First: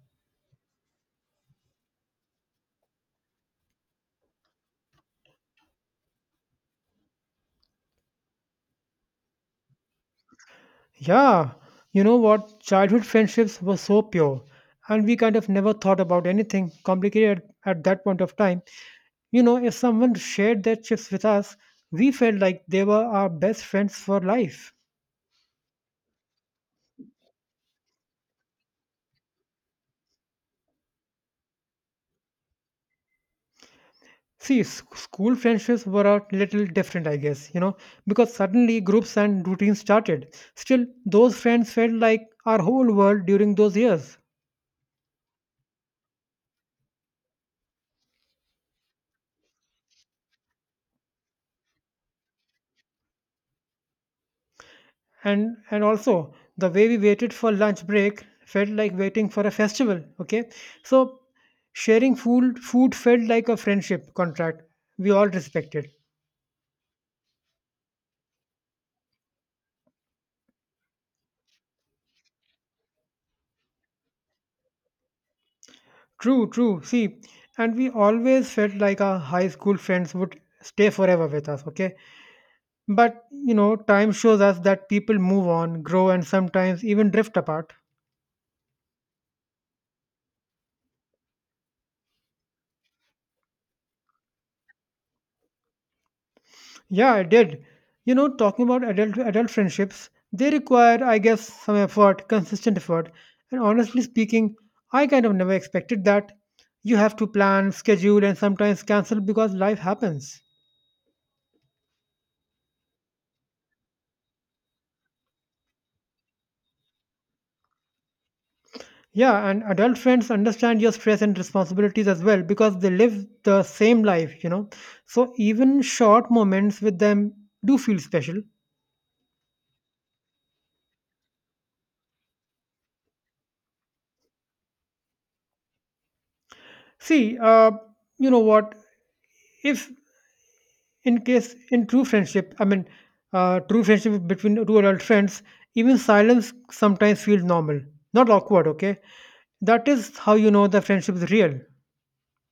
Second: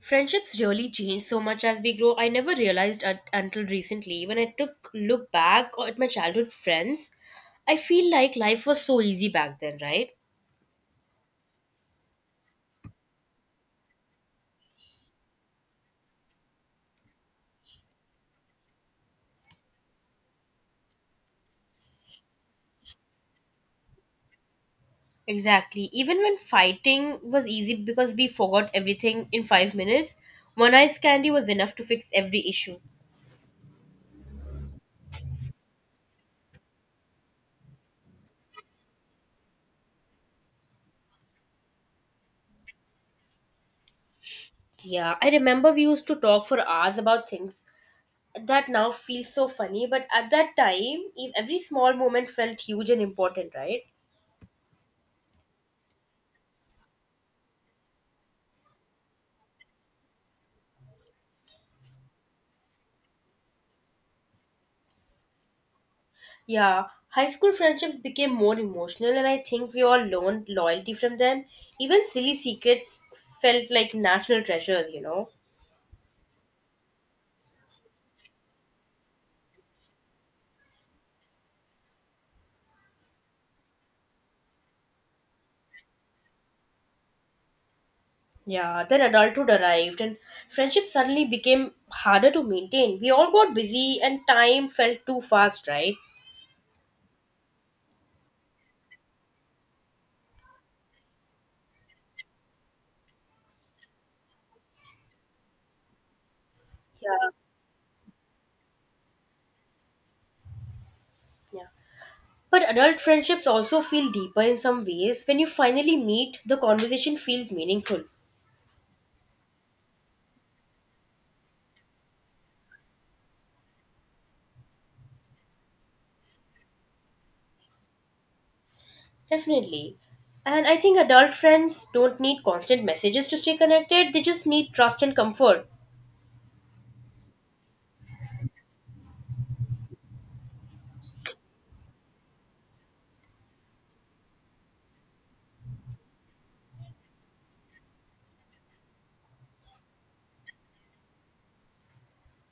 Friendships really change so much as we grow. I never realized until recently when I took look back at my childhood friends. I feel like life was so easy back then, right? Yeah, you know what? Childhood friendships were so pure, and we kind of never thought about anything complicated at that point of time. You know, if someone shared their chips with us, we felt like they were our best friends for life. Exactly. Even when fighting was easy because we forgot everything in 5 minutes, one ice candy was enough to fix every issue. See, school friendships were a little different, I guess, you know, because suddenly groups and routines started. Still, those friends felt like our whole world during those years. Yeah, I remember we used to talk for hours about things that now feel so funny, but at that time, every small moment felt huge and important, right? And also the way we waited for lunch break felt like waiting for a festival, okay? So sharing food felt like a friendship contract we all respected. Yeah, high school friendships became more emotional, and I think we all learned loyalty from them. Even silly secrets felt like national treasures, you know? True, true, see, and we always felt like our high school friends would stay forever with us, okay? But you know, time shows us that people move on, grow, and sometimes even drift apart. Yeah, then adulthood arrived, and friendship suddenly became harder to maintain. We all got busy, and time felt too fast, right? Yeah, I did. You know, talking about adult friendships, they require, I guess, some effort, consistent effort. And honestly speaking, I kind of never expected that. You have to Yeah, plan, schedule, and sometimes cancel because life happens. yeah. But adult friendships also feel deeper in some ways. When you finally meet, the conversation feels meaningful. Yeah, and adult friends understand your stress and responsibilities as well because they live the same life, you know. So even short moments with them do feel special. Definitely. And I think adult friends don't need constant messages to stay connected, they just need trust and comfort. See, you know what? If in case in true friendship I mean True friendship between two adult friends, even silence sometimes feels normal, not awkward, okay? That is how you know the friendship is real.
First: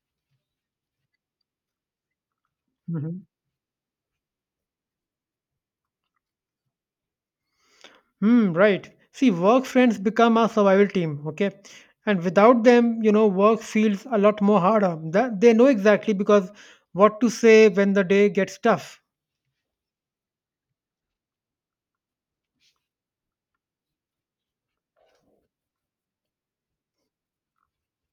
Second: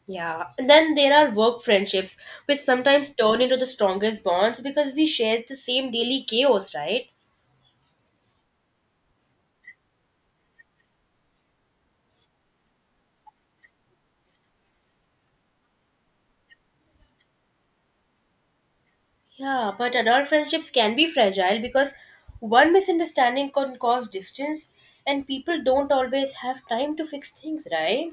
Yeah. And then there are work friendships, which sometimes Mhm. turn into the strongest bonds because we share the same daily chaos, right? Hmm, right. See, work friends become our survival team, okay? And without them, you know, work feels a lot more harder. That they know exactly because what to say when the day gets tough. Yeah, but adult friendships can be fragile because one misunderstanding can cause distance, and people don't always have time to fix things, right?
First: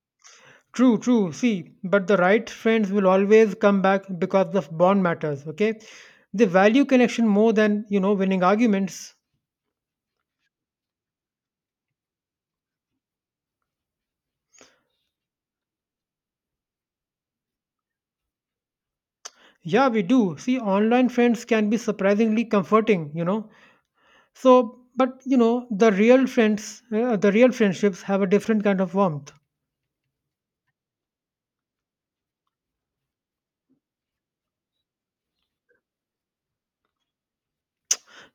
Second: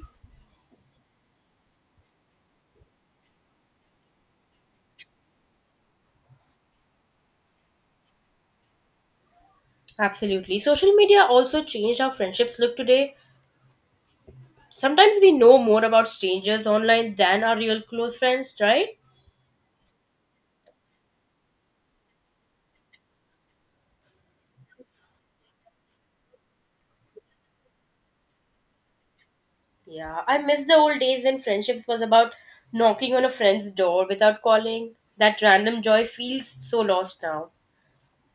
True, true. See, but the right friends will always come back because the bond matters, okay? They value connection more than, you know, winning arguments. Absolutely. Social media also changed how friendships look today. Sometimes we know more about strangers online than our real close friends, right? Yeah, we do. See, online friends can be surprisingly comforting, you know. So, but you know, the real friends, the real friendships have a different kind of warmth. Yeah, I miss the old days when friendships was about knocking on a friend's door without calling. That random joy feels so lost now.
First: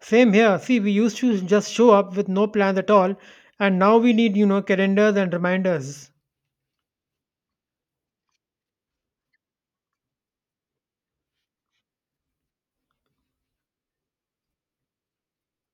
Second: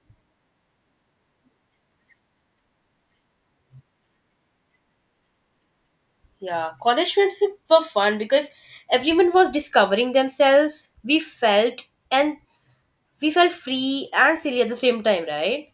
Same here. See, we used to just show up with no plans at all, and now we need, you know, calendars and reminders. Yeah, college friendships were fun because everyone was discovering themselves. We felt and we felt free and silly at the same time, right?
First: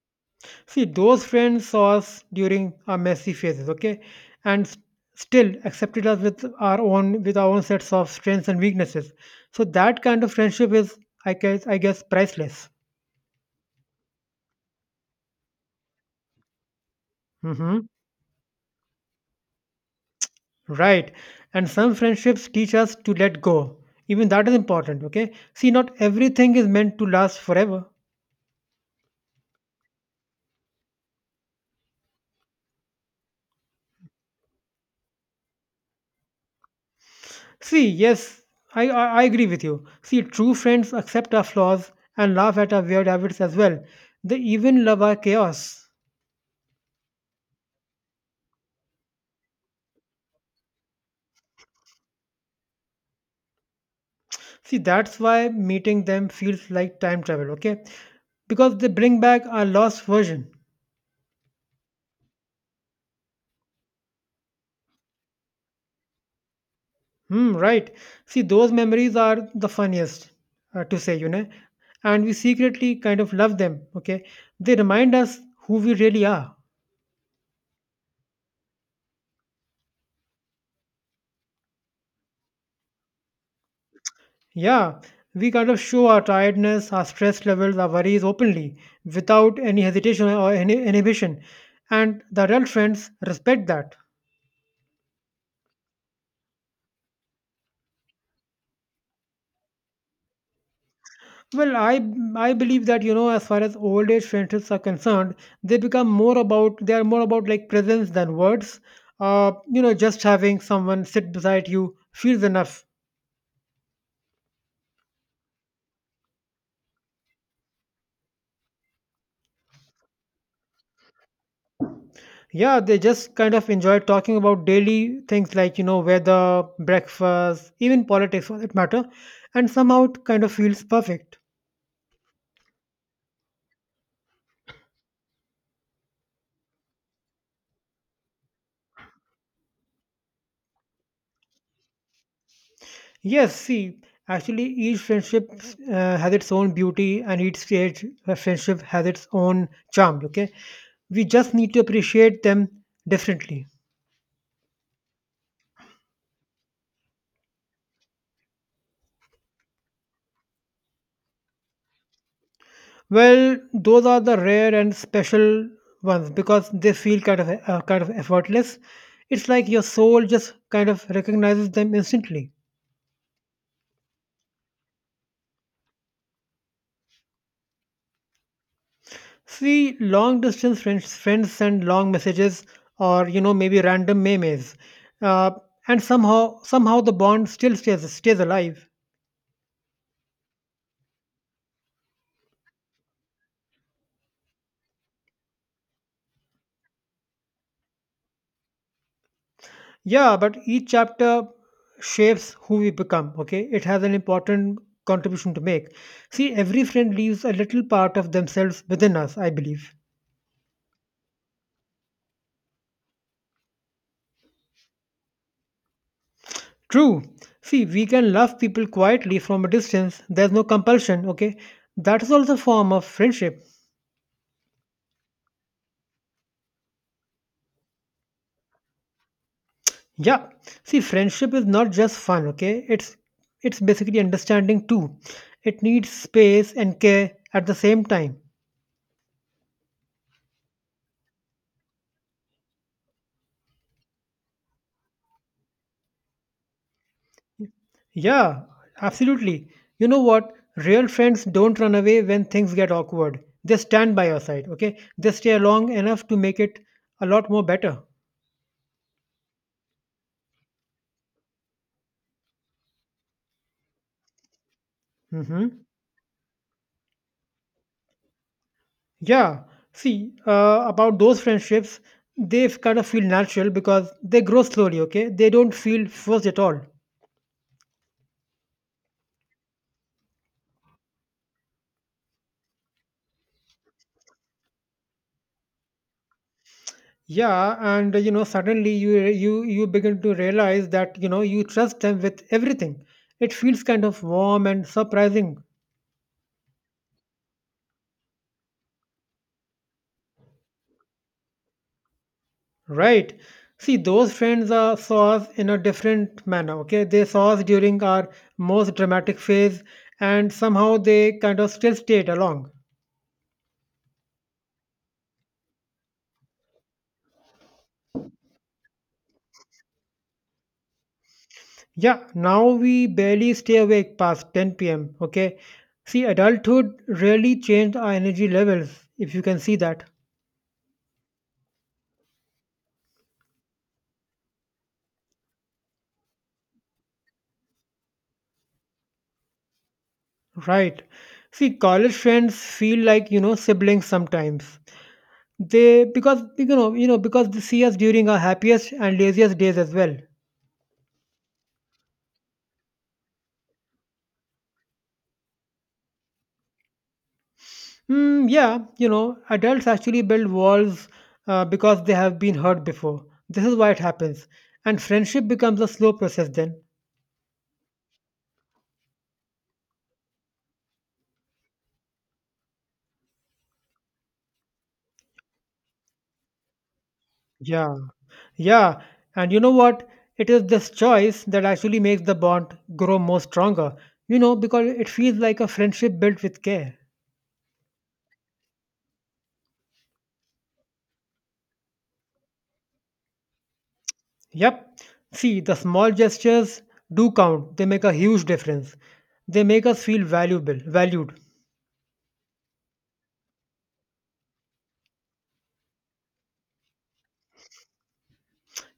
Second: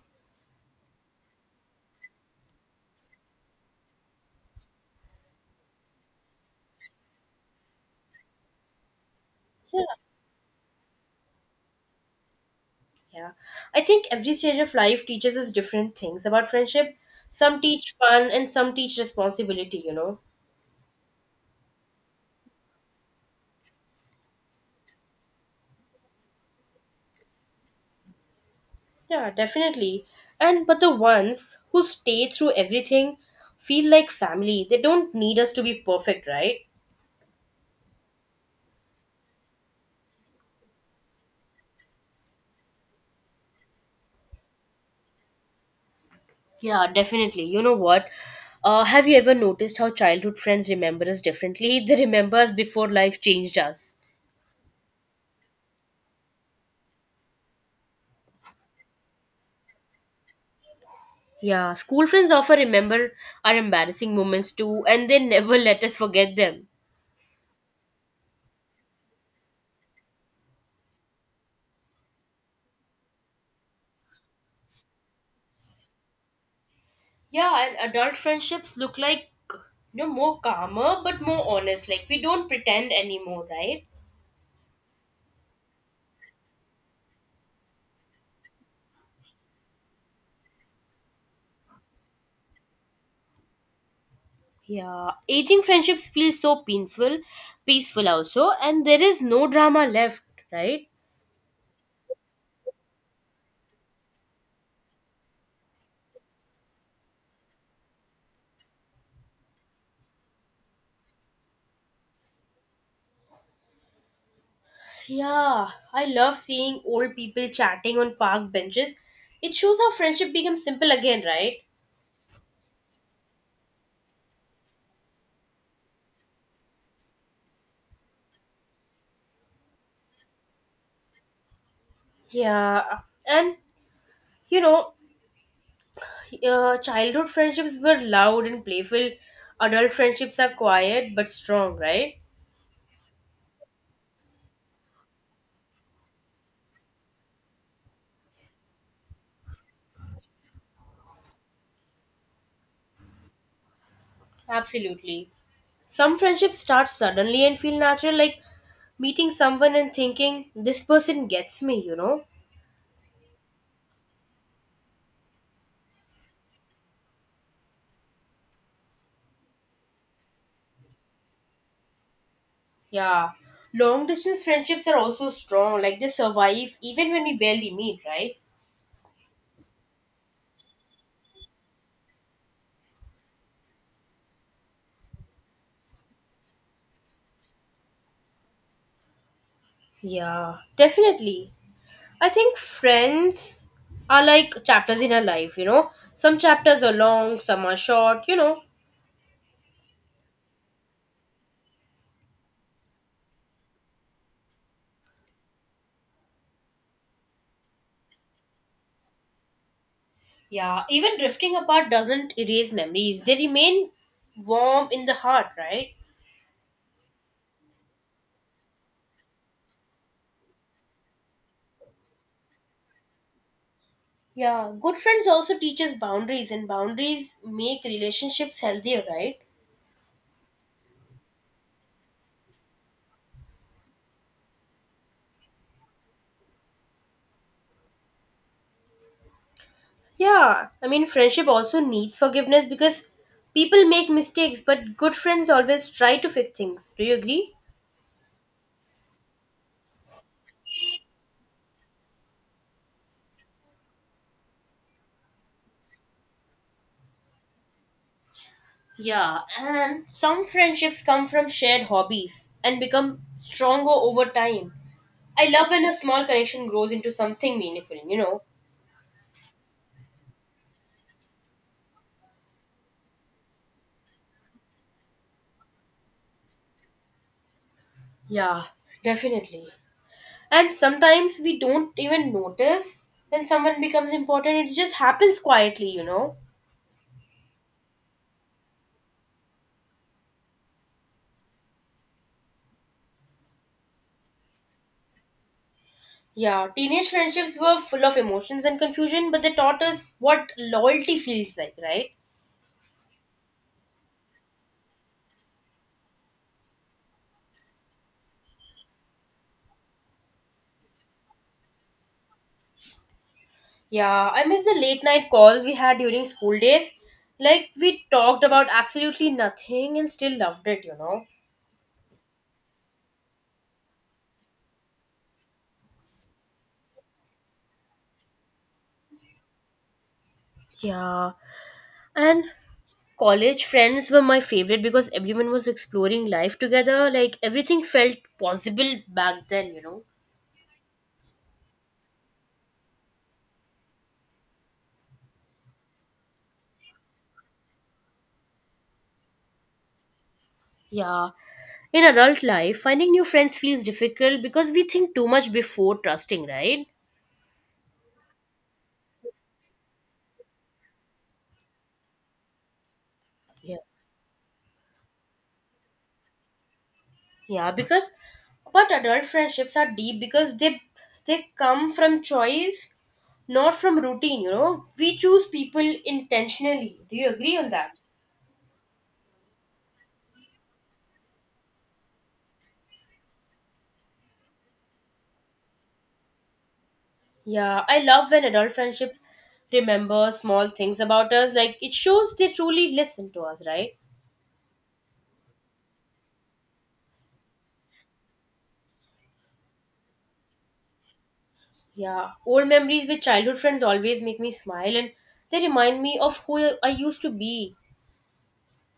See, those friends saw us during our messy phases, okay, and still accepted us with our own sets of strengths and weaknesses. So Yeah. that kind of friendship is, I guess, priceless. Yeah. I think every stage of life teaches us different things about friendship. Some Hmm. teach fun and some teach responsibility, you know. Right. And some friendships teach us to let go. Even that is important, okay? See, not everything is meant to last forever. Yeah, definitely. And but the ones who stay through everything feel like family. They don't need us to be perfect, right? See, yes, I agree with you. See, true friends accept our flaws and laugh at our weird habits as well. They even love our chaos. Yeah, definitely. You know what? Have you ever noticed how childhood friends remember us differently? They remember us before life changed us. See, that's why meeting them feels like time travel, okay? Because they bring back our lost version. Yeah, school friends often remember our embarrassing moments too, and they never let us forget them. Hmm, right. See, those memories are the funniest to say, you know, and we secretly kind of love them, okay? They remind us who we really are. Yeah, and adult friendships look like, you know, more calmer but more honest. Like we don't pretend anymore, right? Yeah, we kind of show our tiredness, our stress levels, our worries openly without any hesitation or any inhibition. And the real friends respect that. Yeah, aging friendships feel so painful, peaceful also, and there is no drama left, right? Well, I believe that, you know, as far as old age friendships are concerned, they are more about like presence than words. You know, just having someone sit beside you feels enough. Yeah, I love seeing old people chatting on park benches. It shows how friendship becomes simple again, right? Yeah, they just kind of enjoy talking about daily things like, you know, weather, breakfast, even politics for that matter, and somehow it kind of feels perfect. Yeah, and you know, childhood friendships were loud and playful. Adult friendships are quiet but strong, right? Yes, see, actually, each friendship has its own beauty, and each stage of friendship has its own charm. Okay, we just need to appreciate them differently. Absolutely. Some friendships start suddenly and feel natural, like meeting someone and thinking, this person gets me, you know? Well, those are the rare and special ones because they feel kind of effortless. It's like your soul just kind of recognizes them instantly. Yeah. Long distance friendships are also strong. Like they survive even when we barely meet, right? See, long distance friends send long messages, or you know, maybe random memes, uh, and somehow the bond still stays alive. Yeah, definitely. I think friends are like chapters in our life, you know? Some chapters are long, some are short, you know? Yeah, but each chapter shapes who we become, okay? It has an important contribution to make. See, every friend leaves a little part of themselves within us, I believe. Yeah, even drifting apart doesn't erase memories. They remain warm in the heart, right? True. See, we can love people quietly from a distance. There's no compulsion, okay? That is also a form of friendship. Yeah, good friends also teach us boundaries, and boundaries make relationships healthier, right? Yeah. See, friendship is not just fun, okay? It's basically understanding too. It needs space and care at the same time. Yeah, I mean, friendship also needs forgiveness because people make mistakes, but good friends always try to fix things. Do you agree? Yeah, absolutely. You know what? Real friends don't run away when things get awkward. They stand by your side, okay? They stay long enough to make it a lot more better. Yeah, and some friendships come from shared hobbies and become stronger over time. I love Hmm. when a small connection grows into something meaningful, you know? Yeah. See, about those friendships, kind of feel natural because they grow slowly, okay? They don't feel forced at all. Yeah, definitely. And sometimes we don't even notice when someone becomes important, it just happens quietly, you know? Yeah, and you know, suddenly you re- you begin to realize that, you know, you trust them with everything. It feels kind of warm and surprising. Yeah, teenage friendships were full of emotions and confusion, but they taught us what loyalty feels like, right? Right. See, those friends saw us in a different manner. Okay. They saw us during our most dramatic phase and somehow they kind of still stayed along. Yeah, I miss the late night calls we had during school days. Like, we talked about absolutely nothing and still loved it, you know? Yeah. Now we barely stay awake past 10 p.m. Okay. See, adulthood really changed our energy levels, if you can see that. Yeah, and college friends were my favorite because everyone was exploring life together. Like, everything felt possible back then, you know? Right. See, college friends feel like, you know, siblings sometimes. They, because, you know, because they see us during our happiest and laziest days as well. Yeah. In adult life, finding new friends feels difficult because we think too much before trusting, right? Mm, yeah, you know, adults actually build walls because they have been hurt before. This Yeah. is why it happens. And friendship becomes a slow process then. Yeah, because but adult friendships are deep because they come from choice, not from routine, you know. We choose people intentionally. Do you agree on that? Yeah, yeah. And you know what? It is this choice that actually makes the bond grow more stronger, you know, because it feels like a friendship built with care. Yeah, I love when adult friendships remember small things about us. Like it shows they truly listen to us, right? Yep. See, the small gestures do count, they make a huge difference. They make us feel valuable, valued. Yeah, old memories with childhood friends always make me smile and they remind me of who I used to be.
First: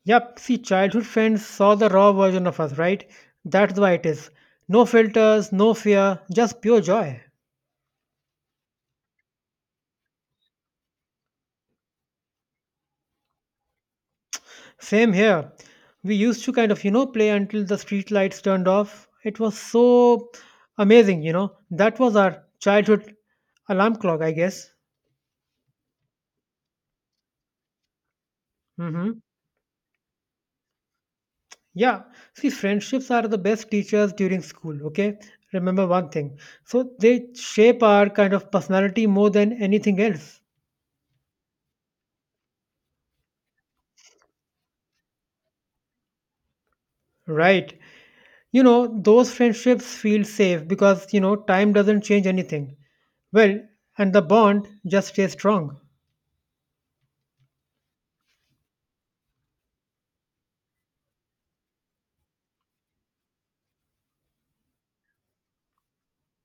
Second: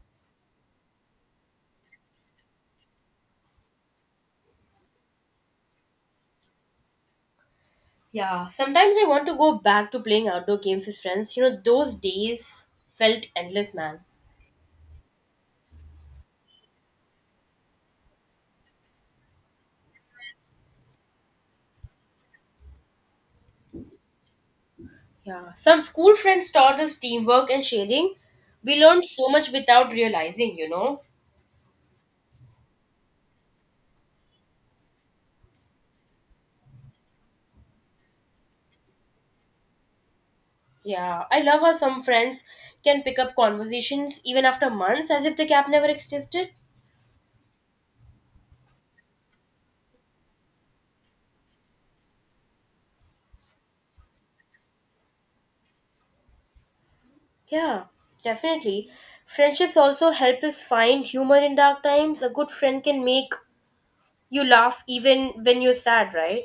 Yep, see, childhood friends saw the raw version of us, right? That's why it is. No filters, no fear, just pure joy. Yeah, sometimes I want to go back to playing outdoor games with friends. You know, those days felt endless, man. Same here. We used to kind of, you know, play until the street lights turned off. It was so amazing, you know. That was our childhood alarm clock, I guess. Yeah, some school friends taught us teamwork and sharing. We learned Hmm. so much without realizing, you know. Yeah, see, friendships are the best teachers during school, okay? Remember one thing. So they shape our kind of personality more than anything else. Yeah, I love how some friends can pick up conversations even after months as if the gap never existed. Right. You know, those friendships feel safe because, you know, time doesn't change anything. Well, and the bond just stays strong. Yeah, definitely. Friendships also help us find humor in dark times. A good friend can make you laugh even when you're sad, right?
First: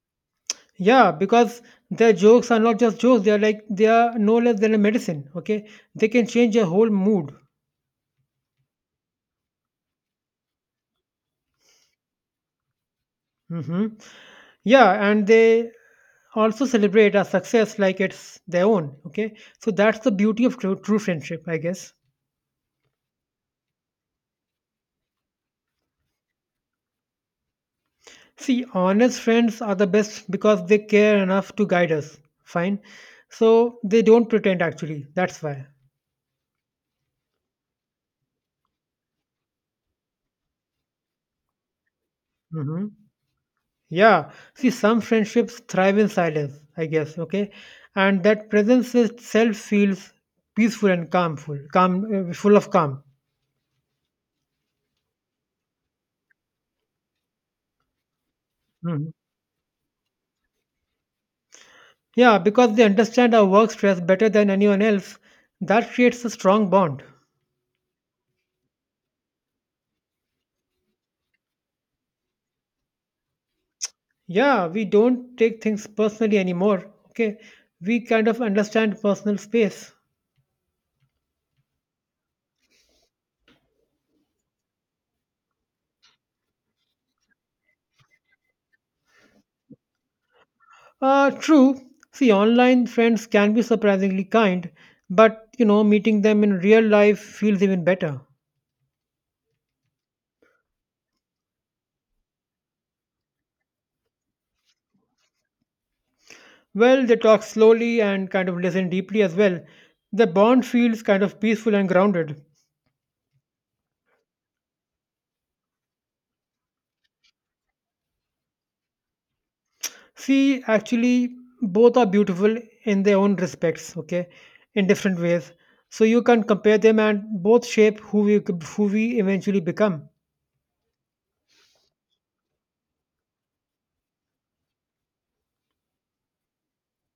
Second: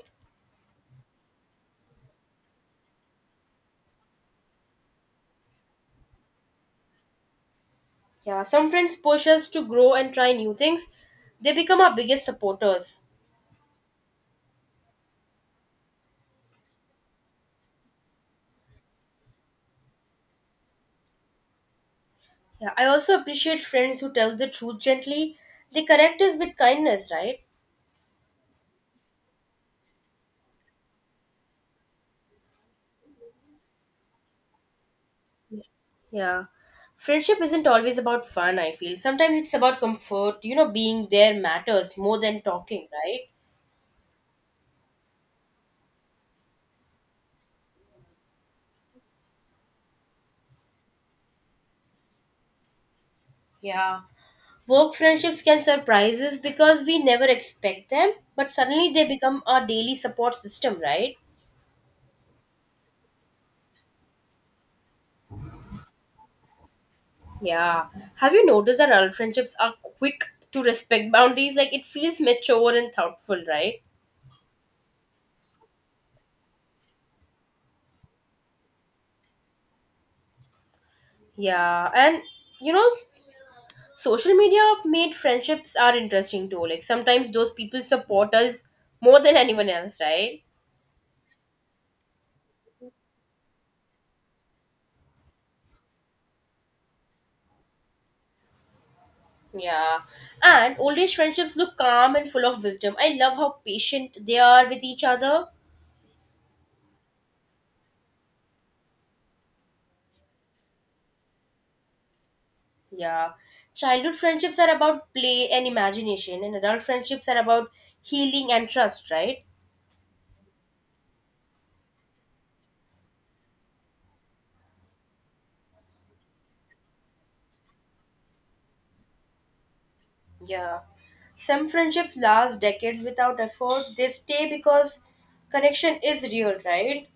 Yeah, because their jokes are not just jokes, they are like, they are no less than a medicine, okay? They can change your whole mood. Yeah, some friends push us to grow and try new things. They become our biggest supporters. Hmm. Yeah, and they also celebrate our success like it's their own, okay? So that's the beauty of true, true friendship, I guess. Yeah, I also appreciate friends who tell the truth gently. They correct us with kindness, right? See, honest friends are the best because they care enough to guide us. Fine. So they don't pretend actually. That's why. Yeah. Friendship isn't always about fun, I feel. Sometimes it's about comfort. You know, being there matters more than talking, Hmm. right? Yeah. See, some friendships thrive in silence, I guess. Okay. And that presence itself feels peaceful and calmful, calm, full of calm. Yeah. Work friendships can surprise us because we never expect them, but suddenly they Mhm. become our daily support system, right? Yeah. Because they understand our work stress better than anyone else, that creates a strong bond. Yeah. Have you noticed that adult friendships are quick to respect boundaries? Like it feels mature and thoughtful, right? Yeah. We don't take things personally anymore. Okay. We kind of understand personal space. Yeah. And you know, social media made friendships are interesting too, like sometimes those people support us more than anyone else, right? True. See, online friends can be surprisingly kind, but you know, meeting them in real life feels even better. Yeah, and old age friendships look calm and full of wisdom. I love how patient they are with each other. Well, they talk slowly and kind of listen deeply as well. The bond feels kind of peaceful and grounded. Yeah, childhood friendships are about play and imagination, and adult friendships are about healing and trust, right? See, actually, both are beautiful in their own respects, okay, in different ways. So you can compare them and both shape who we eventually become. Yeah, some friendships last decades without effort. They stay because connection is real, right?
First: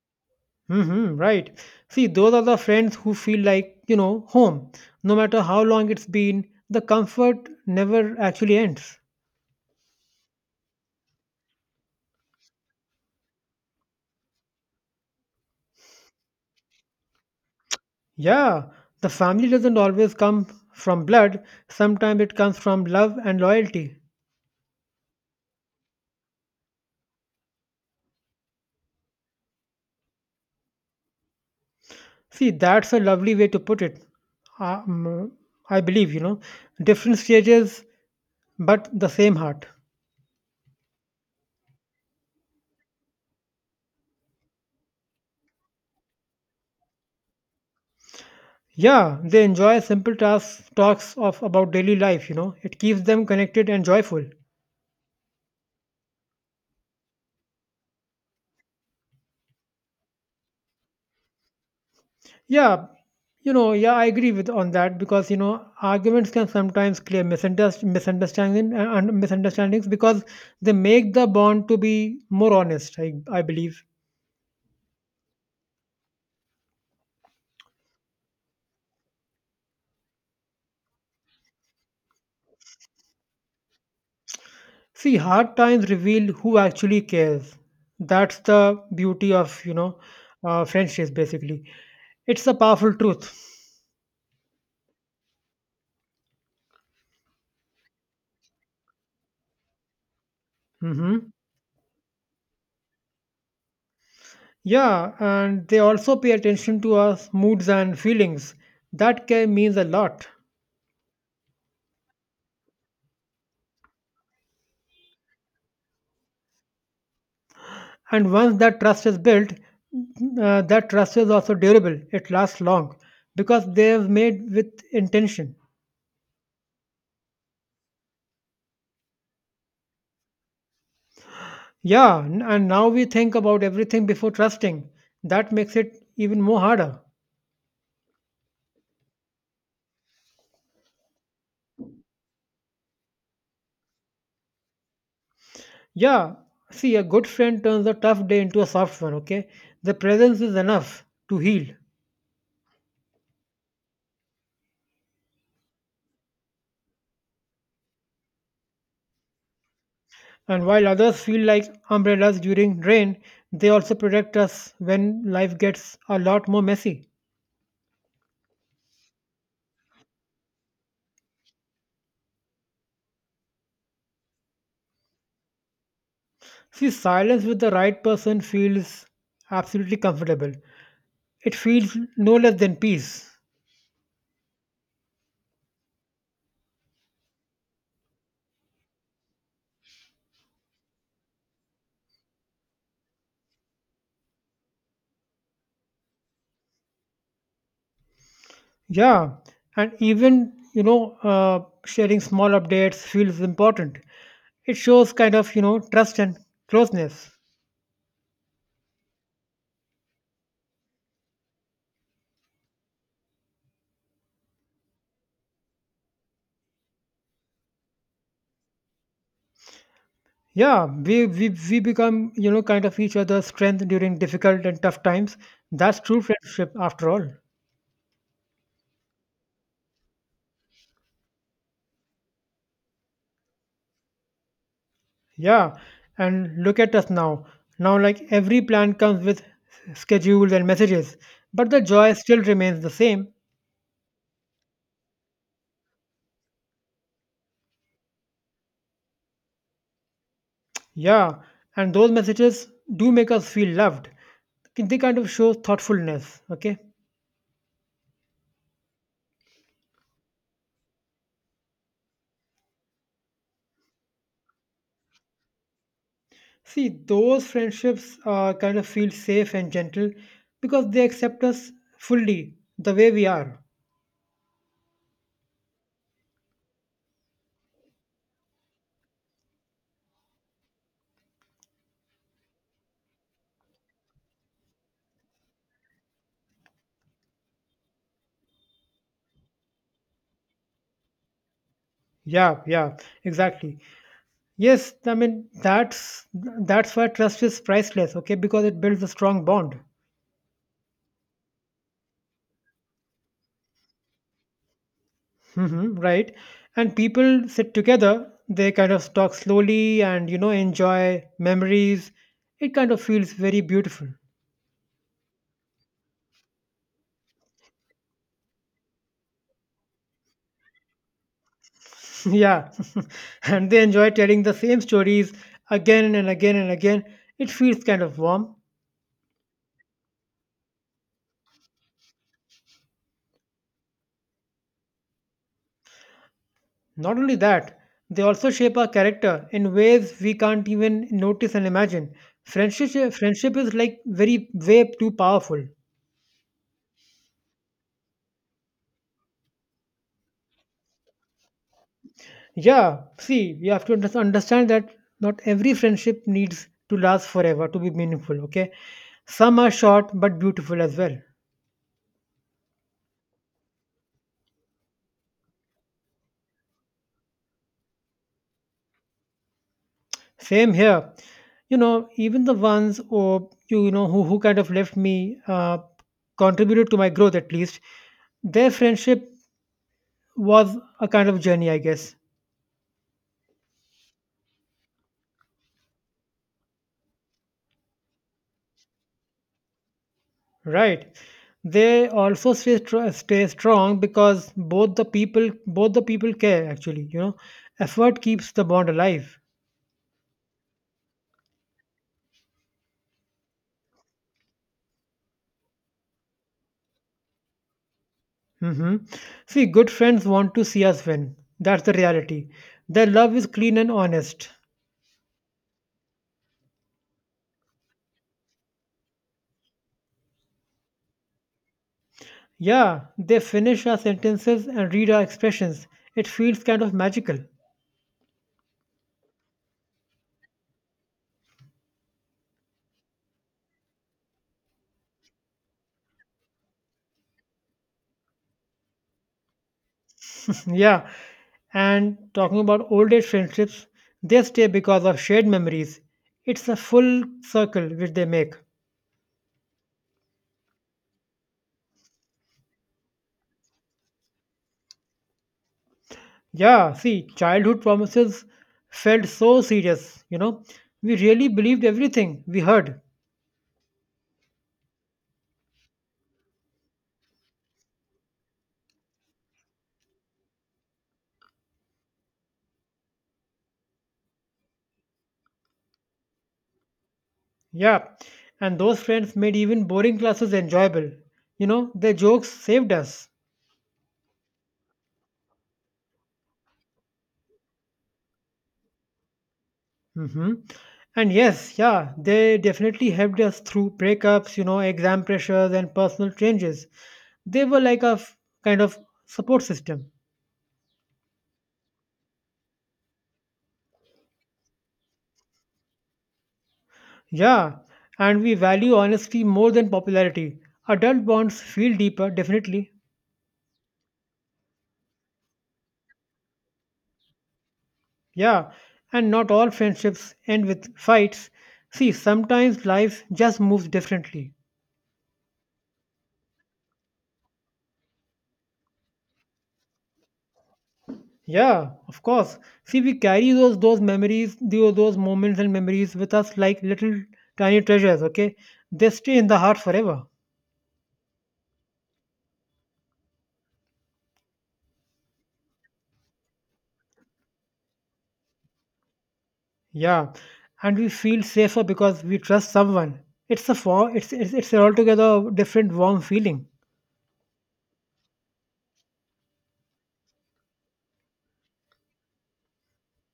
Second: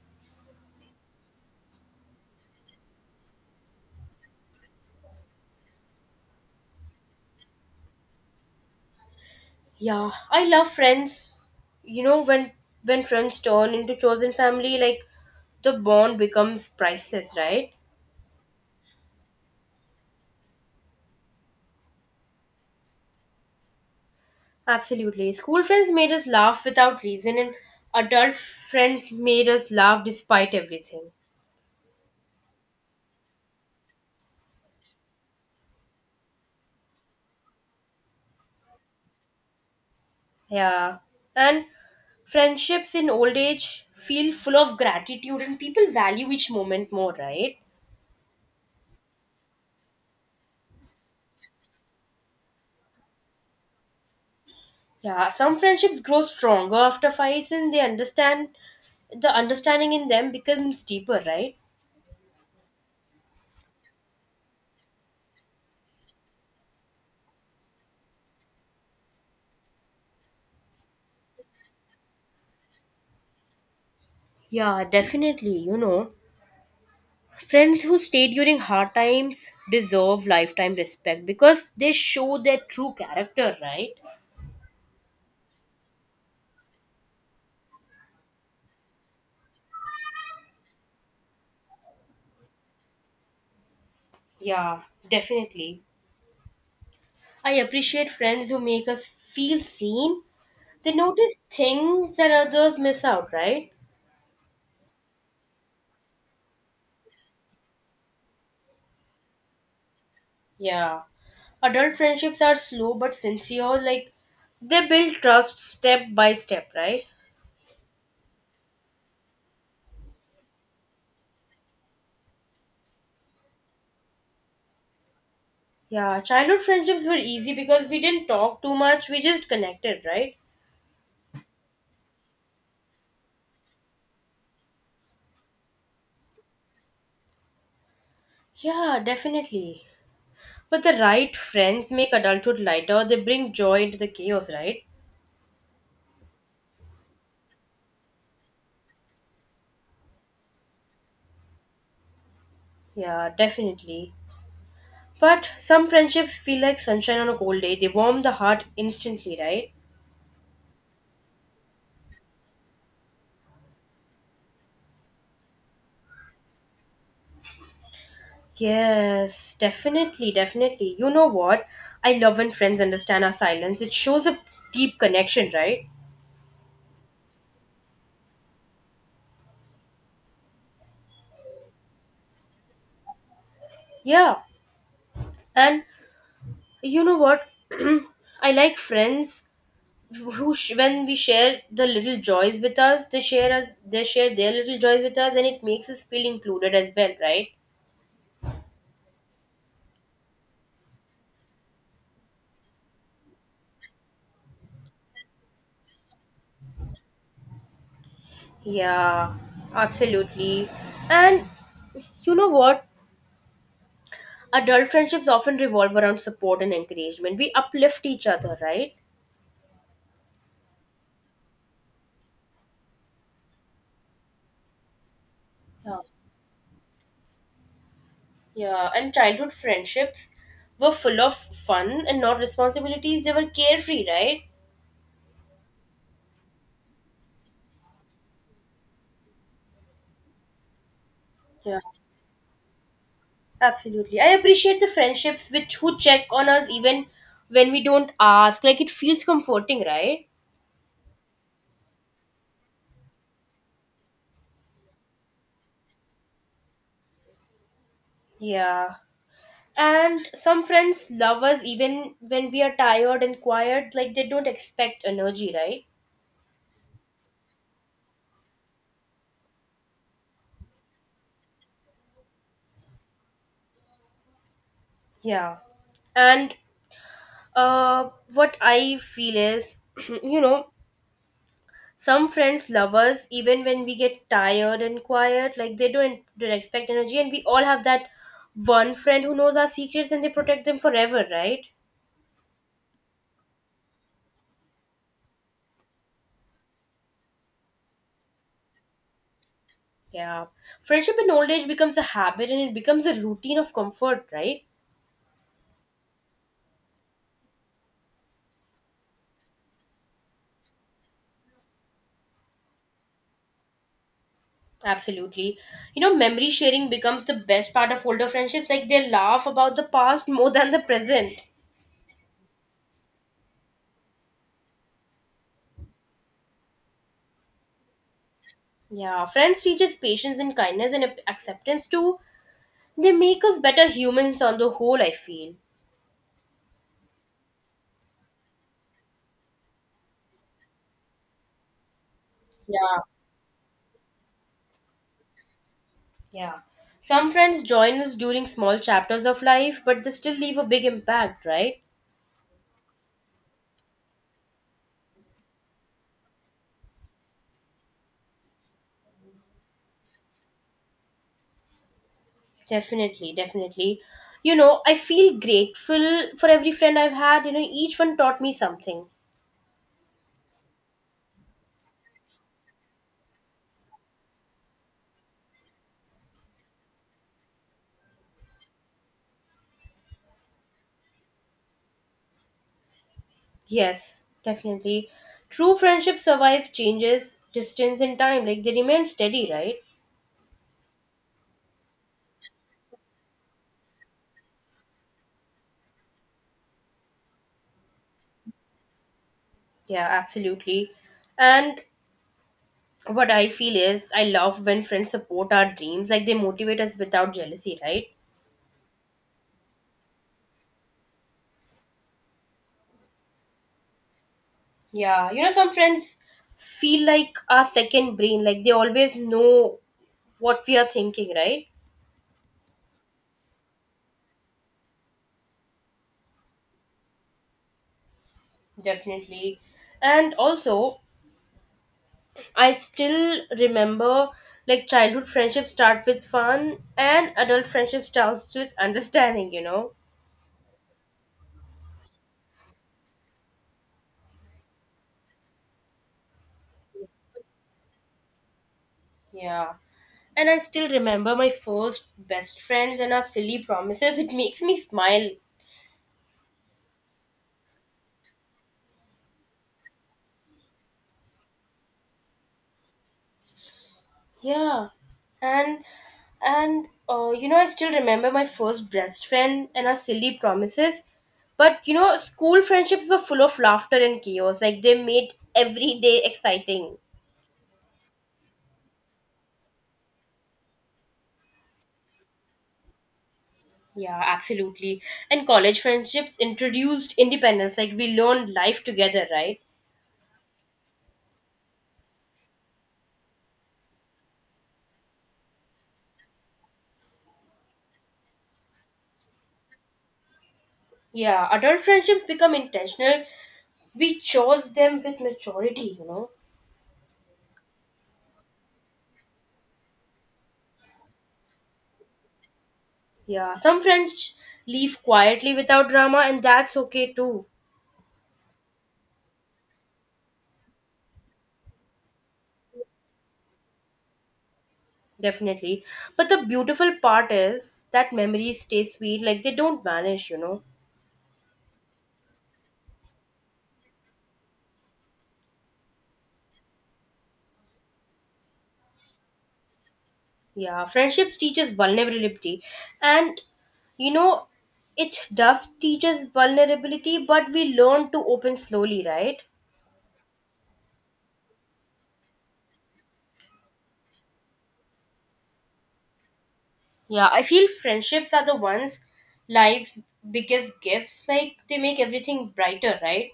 Mm-hmm, right. See, those are the friends who feel like, you know, home. No matter how long it's been, the comfort never actually ends. Yeah, I love friends. You know when friends turn into chosen family, like the bond becomes priceless, right? Yeah, the family doesn't always come from blood, sometimes it comes from love and loyalty. Absolutely. School friends made us laugh without reason, and adult friends made us laugh despite everything. See, that's a lovely way to put it. Um, I believe, you know, different stages, but the same heart. Yeah, and friendships in old age feel full of gratitude, and people value each moment more, right? Yeah, they enjoy simple tasks, talks of about daily life, you know. It keeps them connected and joyful. Yeah, some friendships grow stronger after fights, and they understand the understanding in them becomes deeper, right? Yeah, you know, yeah, I agree with on that because you know arguments can sometimes clear misunderstanding and misunderstandings because they make the bond to be more honest. I believe. Yeah, definitely. You know, friends who stay during hard times deserve lifetime respect because they show their true character, right? See, hard times reveal who actually cares. That's the beauty of, you know, friendships. Basically, it's a powerful truth. Yeah, definitely. I appreciate friends who make us feel seen. They Hmm. notice things that others miss out, right? Yeah, and they also pay attention to our moods and feelings. That can means a lot. Yeah. Adult friendships are slow but sincere. Like, they build trust step by step, right? And once that trust is built, that trust is also durable. It lasts long because they have made with intention. Yeah, childhood friendships were easy because we didn't talk too much, we just connected, right? Yeah, and now we think about everything before trusting. That makes it even more harder. Yeah, definitely. But the right friends make adulthood lighter. They bring joy into the chaos, right? Yeah, see, a good friend turns a tough day into a soft one, okay? The presence is enough to heal. Yeah, definitely. But some friendships feel like sunshine on a cold day. They warm the heart instantly, right? And while others feel like umbrellas during rain, they also protect us when life gets a lot more messy. Yes, definitely, definitely. You know what? I love when friends understand our silence. It shows a deep connection, right? See, silence with the right person feels absolutely comfortable. It feels no less than peace. Yeah. And you know what? I like friends who when we share the little joys with us, they share us they share their little joys with us, and it makes us feel included as well, right? Yeah, and even you know, sharing small updates feels important. It shows kind of trust and closeness. Yeah, absolutely. And you know what, adult friendships often revolve around support and encouragement. We uplift each other, right? Yeah, we become kind of each other's strength during difficult and tough times. Yeah, That's true friendship after all. yeah. And childhood friendships were full of fun and not responsibilities. They were carefree, right? Yeah, and look at us now. Now, like every plan comes with schedules and messages, but Yeah. the joy still remains the same. Absolutely. I appreciate the friendships which who check on us even when we don't ask. Like it feels comforting, right? Yeah, and those messages do make us feel loved. They kind of show thoughtfulness, okay? Yeah. And some friends love us even when we are tired and quiet, like they don't expect energy, right? See, those friendships kind of feel safe and gentle because they accept us fully the way we are. Yeah. And what I feel is, you know, some friends love us even when we get tired and quiet, like they don't expect energy, and we all have that one friend who knows our secrets and they protect them forever, right? Yeah, yeah, exactly. Yes, I mean that's why trust is priceless, okay? Because it builds a strong bond. Yeah. Friendship in old age becomes a habit and it becomes a routine of comfort, right? Hmm, right. And people sit together, they kind of talk slowly and, you know, enjoy memories. It kind of feels very beautiful. Absolutely. You know, memory sharing becomes the best part of older friendships. Like they laugh about the past more than the present. Yeah. And they enjoy telling the same stories again and again and again. It feels kind of warm. Yeah. Friends teach us patience and kindness and acceptance too. They make us better humans on the whole, I feel. Not only that, they also shape our character in ways we can't even notice and imagine. Yeah. Friendship is like very way too powerful. Yeah. Some friends join us during small chapters of life, but they still leave a big impact, right? Yeah, see, you have to understand that not every friendship needs to last forever to be meaningful, okay? Some are short but beautiful as well. Definitely, definitely. You know, I feel grateful for every friend I've had. You know, each one taught me something. Same here. You know, even the ones or who kind of left me contributed to my growth at least. Their friendship was a kind of journey, I guess. Yes, definitely. True friendship survive changes, distance, and time. Like they remain steady, right? Right. They also stay stay strong because both the people care actually, you know. Effort keeps the bond alive. Yeah, absolutely. And what I feel is, I love when friends support our dreams. Like they motivate us without jealousy, right? Hmm. See, good friends want to see us win. That's the reality. Their love is clean and honest. Yeah, you know, some friends feel like our second brain. Like they always know what we are thinking, right? Yeah, they finish our sentences and read our expressions. It feels kind of magical. Definitely. And also, I still remember like childhood friendships start with fun and adult friendship starts with understanding, you know? Yeah, and talking about old age friendships, they stay because of shared memories. It's a full circle which they make. Yeah. And I still remember my first best friends and our silly promises. It makes me smile. Yeah, see, childhood promises felt so serious, you know. We really believed everything we heard. Yeah. And and You know, I still remember my first best friend and our silly promises. But you know, school friendships were full of laughter and chaos. Like they made every day exciting. Yeah, and those friends made even boring classes enjoyable. You know, their jokes saved us. Yeah, absolutely. And college friendships introduced independence, like we learned life together, right? Hmm. And yes, yeah, they definitely helped us through breakups, you know, exam pressures, and personal changes. They were like kind of support system. Yeah, adult friendships become intentional. We chose them with maturity, you know? Yeah, and we value honesty more than popularity. Adult bonds feel deeper, definitely. Yeah, some friends leave quietly without drama, and that's okay too, Yeah, and not all friendships end with fights. See, sometimes life just moves differently. definitely. But the beautiful part is that memories stay sweet, like they don't vanish, you know? Yeah, of course. See, we carry those memories, those moments and memories with us like little tiny treasures. Okay, they stay in the heart forever. Yeah, friendships teaches vulnerability, and you know, it does teaches vulnerability, but we learn to open slowly, right? Yeah, and we feel safer because we trust someone. It's a form. It's an altogether different warm feeling. Yeah, I feel friendships are the ones life's biggest gifts. Like they make everything brighter, right?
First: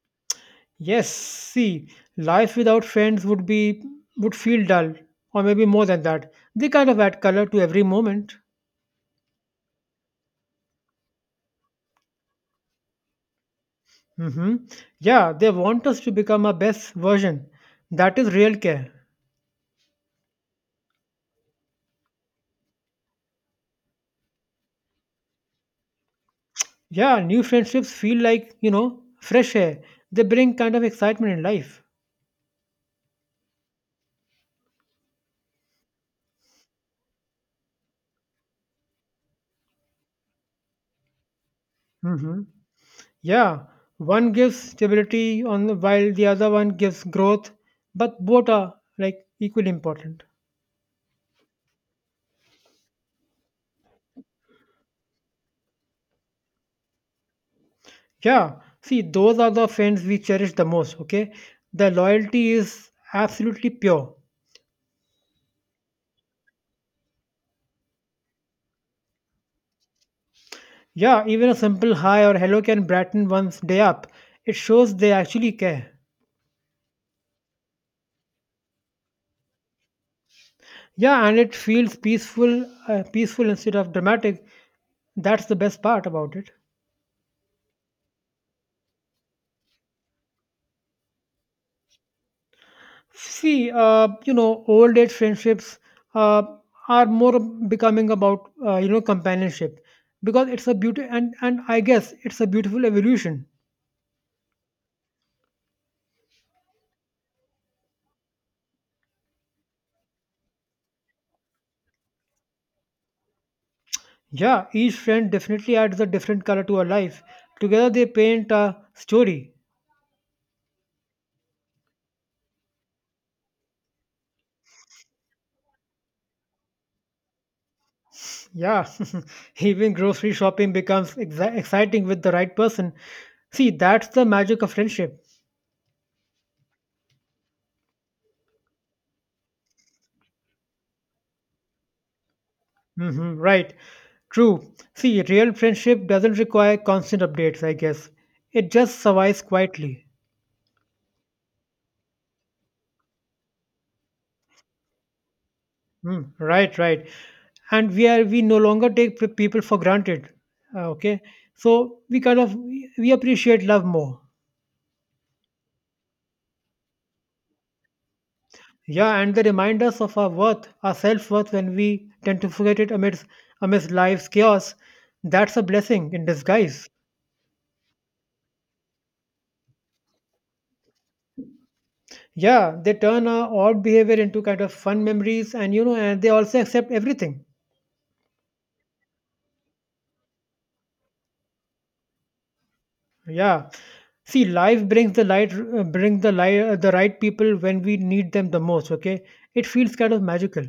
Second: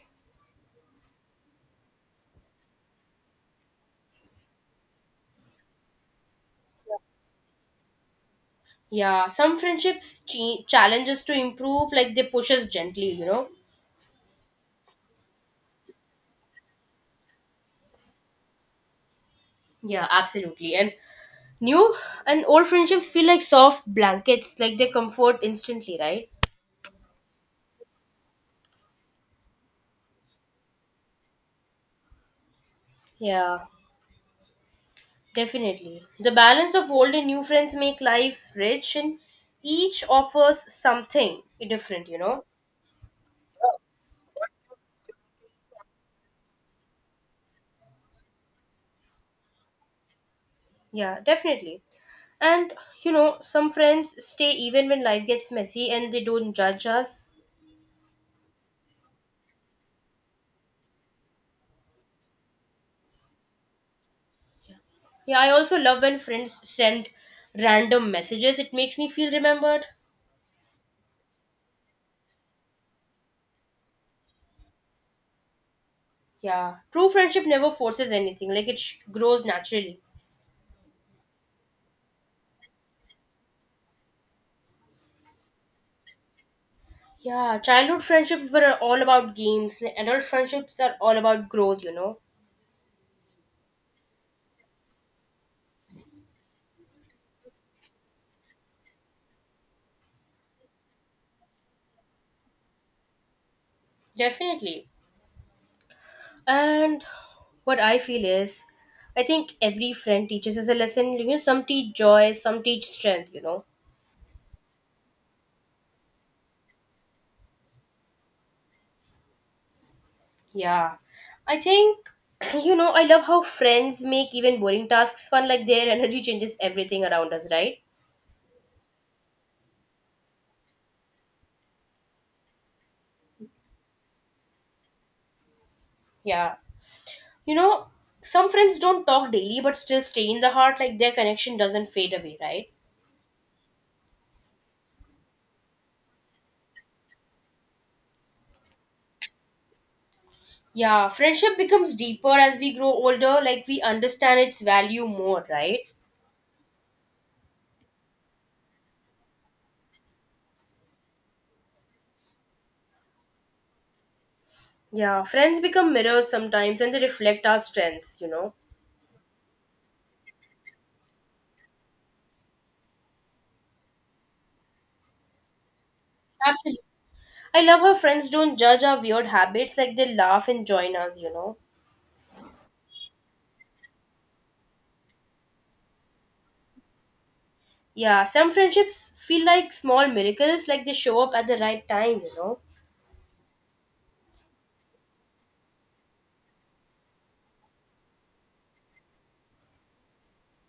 Yes. See, life without friends would be would feel dull, or maybe more than that. They kind of add color to every moment. Yeah, some friendships challenge us to improve, like they push us gently, you know. Mm-hmm. Yeah, they want us to become our best version. That is real care. Yeah, absolutely. And new and old friendships feel like soft blankets, like they comfort instantly, right? Yeah, new friendships feel like, you know, fresh air. They bring kind of excitement in life. Yeah. Definitely. The balance of old and new friends make life rich and each offers something different, you know? Hmm. Yeah, one gives stability on the, while the other one gives growth, but both are like equally important. Yeah, definitely. And you know, some friends stay even when life gets messy and they don't judge us. Yeah, see, those are the friends we cherish the most, okay? The loyalty is absolutely pure. Yeah, I also love when friends send random messages. It makes me feel remembered. Yeah, even a simple hi or hello can brighten one's day up. It shows they actually care. Yeah, true friendship never forces anything. Like it grows naturally. Yeah, and it feels peaceful, peaceful instead of dramatic. That's the best part about it. Yeah, childhood friendships were all about games, and adult friendships are all about growth, you know. See, you know, old age friendships uh, are more becoming about you know companionship because it's a beauty, and I guess it's a beautiful evolution. Definitely. And what I feel is, I think every friend teaches us a lesson. You know, some teach joy, some teach strength, you know. Yeah, each friend definitely adds a different color to our life. Together they paint a story. Yeah. I think, you know, I love how friends make even boring tasks fun, like their energy changes everything around us, right? Yeah, even grocery shopping becomes exciting with the right person. See, that's the magic of friendship. Yeah. You know, some friends don't talk daily but still stay in the heart, like their connection doesn't fade away, right? Hmm, right. True. See, real friendship doesn't require constant updates, I guess. It just survives quietly. Yeah, friendship becomes deeper as we grow older, like we understand its value more, right? Mm, right, right. And we no longer take people for granted. Okay, so we kind of we appreciate love more. Yeah, friends become mirrors sometimes and they reflect our strengths, you know. Yeah, and they remind us of our worth, our self worth, when we tend to forget it amidst life's chaos. That's a blessing in Absolutely. disguise. I love how friends don't judge our weird habits, like they laugh and join us, you know. Yeah, they turn our odd behavior into kind of fun memories, and you know, and they also accept everything. Yeah, some friendships feel like small miracles, like they show up at the right time, you know. Yeah. See, life brings the light, bring the light, the right people when we need them the most. Okay, it feels kind of magical.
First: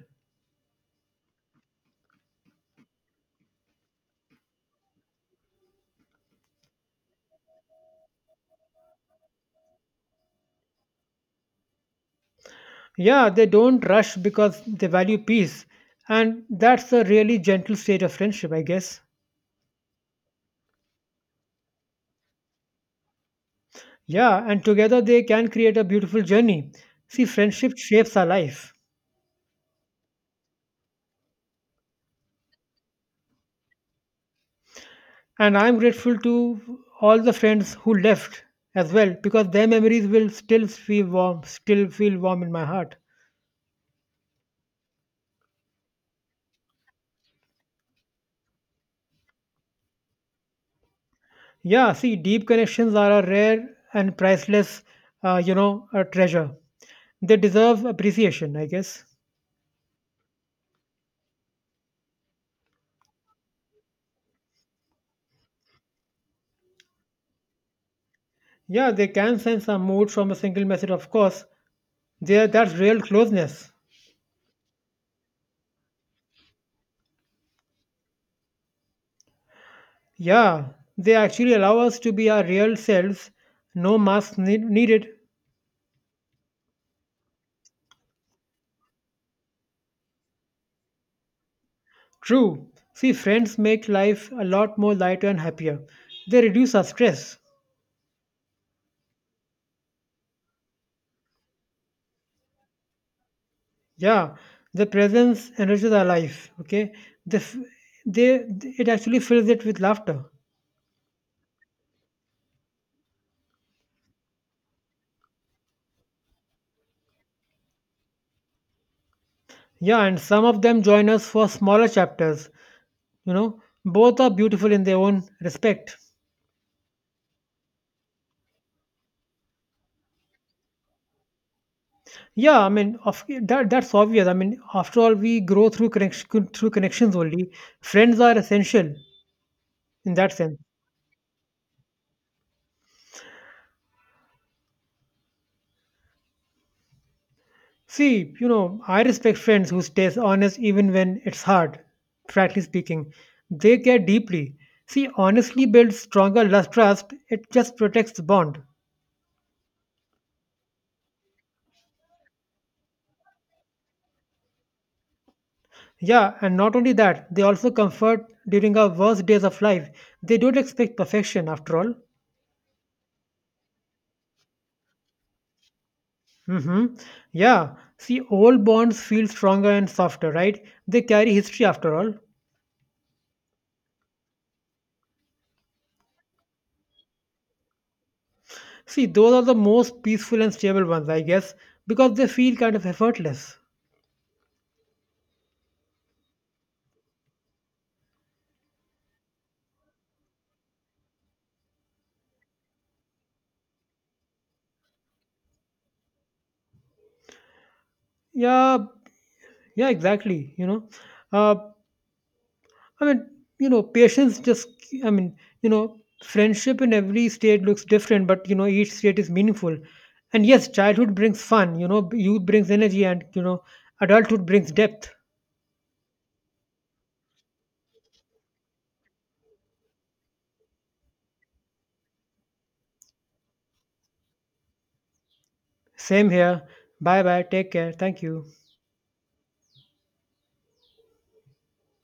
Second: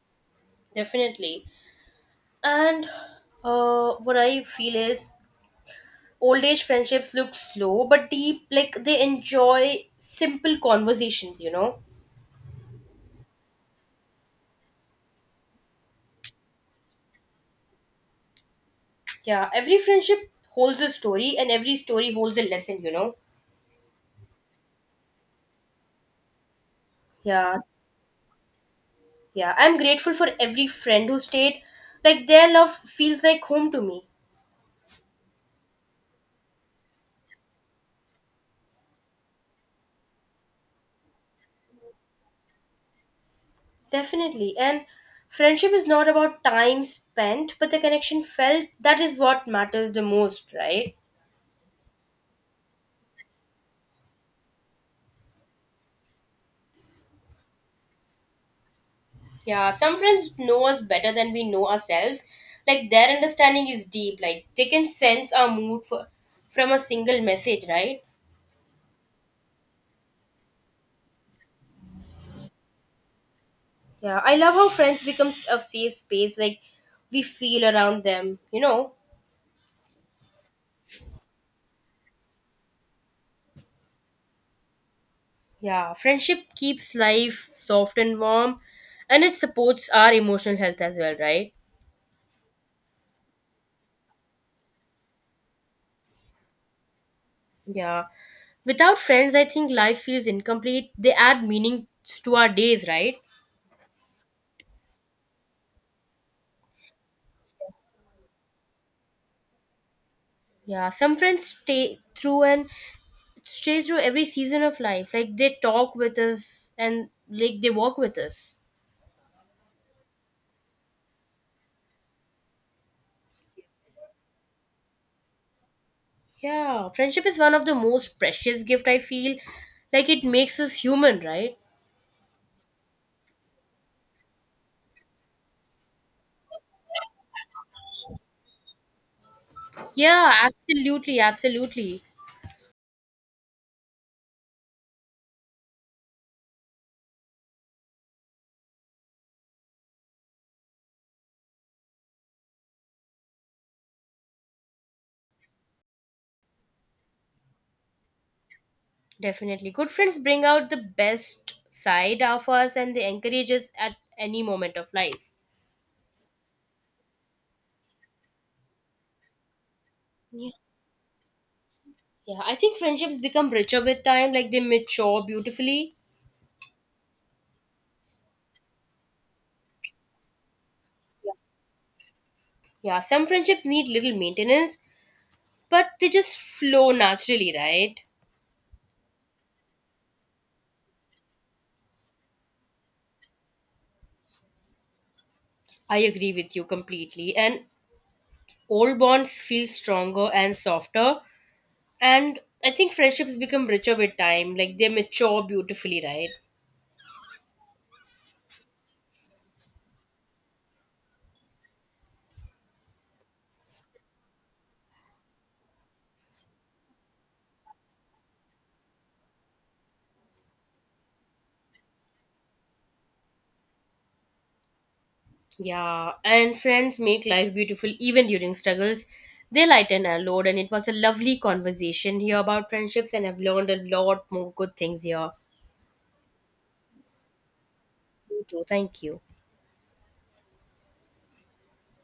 Definitely. And what I feel is old age friendships look slow but deep, like they enjoy simple conversations, you know. Yeah, they don't rush because they value peace, and that's a really gentle state of friendship, I guess. Yeah, every friendship holds a story and every story holds a lesson, you know. Yeah, and together they can create a beautiful journey. See, Yeah. friendship shapes our life, Yeah, I'm grateful for every friend who stayed. Like their love feels like home to me. and I'm grateful to all the friends who left as well because their memories will still feel warm in my heart. Definitely. And friendship is not about time spent, but the connection felt, that is what matters the most, right? Yeah, see, deep connections are a rare and priceless, you know, a treasure. They deserve appreciation, I guess. Yeah, some friends know us better than we know ourselves. Like their understanding is deep. Like they can sense our mood from a single message, right? Yeah, they can sense our mood from a single message, of course. There, that's real closeness. Yeah, I love how friends becomes a safe space. Like we feel around them, you know. Yeah, they actually allow us to be our real selves. No masks needed. Yeah, friendship keeps life soft and warm, and it supports our emotional health as well, right? True. See, friends make life a lot more lighter and happier. They reduce our stress. Yeah. Without friends, I think life feels incomplete. They add meaning to our days, right? Yeah, the presence enriches our life. Okay, the, f- they it actually fills it with laughter. Yeah, some friends stay through and stay through every season of life. Like they talk with us and like they walk with us. Yeah, and some of them join us for smaller chapters. You know, both are beautiful in their own respect. Yeah, friendship is one of the most precious gift I feel. Like it makes us human, right? Yeah, I mean, of, that's obvious. I mean, after all, we grow through connections only. Friends are essential in Yeah, that sense. absolutely, absolutely. See, you know, I respect friends who stays honest even when it's hard. Frankly speaking, they care deeply. See, honestly builds stronger lust trust. It just protects the bond. Definitely. Good friends bring out the best side of us and they encourage us at any moment of life. Yeah, and not only that, they also comfort during our worst days of life. They Yeah. don't expect perfection after all. Yeah. I think friendships become richer with time, like they mature beautifully. Mm-hmm. Yeah, see, old bonds feel stronger and softer, right? They carry history after all. Yeah, some friendships need little maintenance, but they just flow naturally, right? See, those are the most peaceful and stable ones, I guess, because they feel kind of effortless. I agree with you completely. And old bonds feel stronger and softer. And I think friendships become richer with time, like they mature beautifully, right? Yeah, yeah, exactly. You know, uh, I mean, you know, patience just, I mean, you know, Friendship in every state looks different, but, you know, each state is meaningful. And yes, childhood brings fun, you know, youth brings energy, and, you know, adulthood brings depth. Yeah, and friends make life beautiful even during struggles. They lighten our load, and it was a lovely conversation here about friendships, and I've learned a lot more good things here. Same here. Bye bye. Take care. Thank You you. too. Thank you.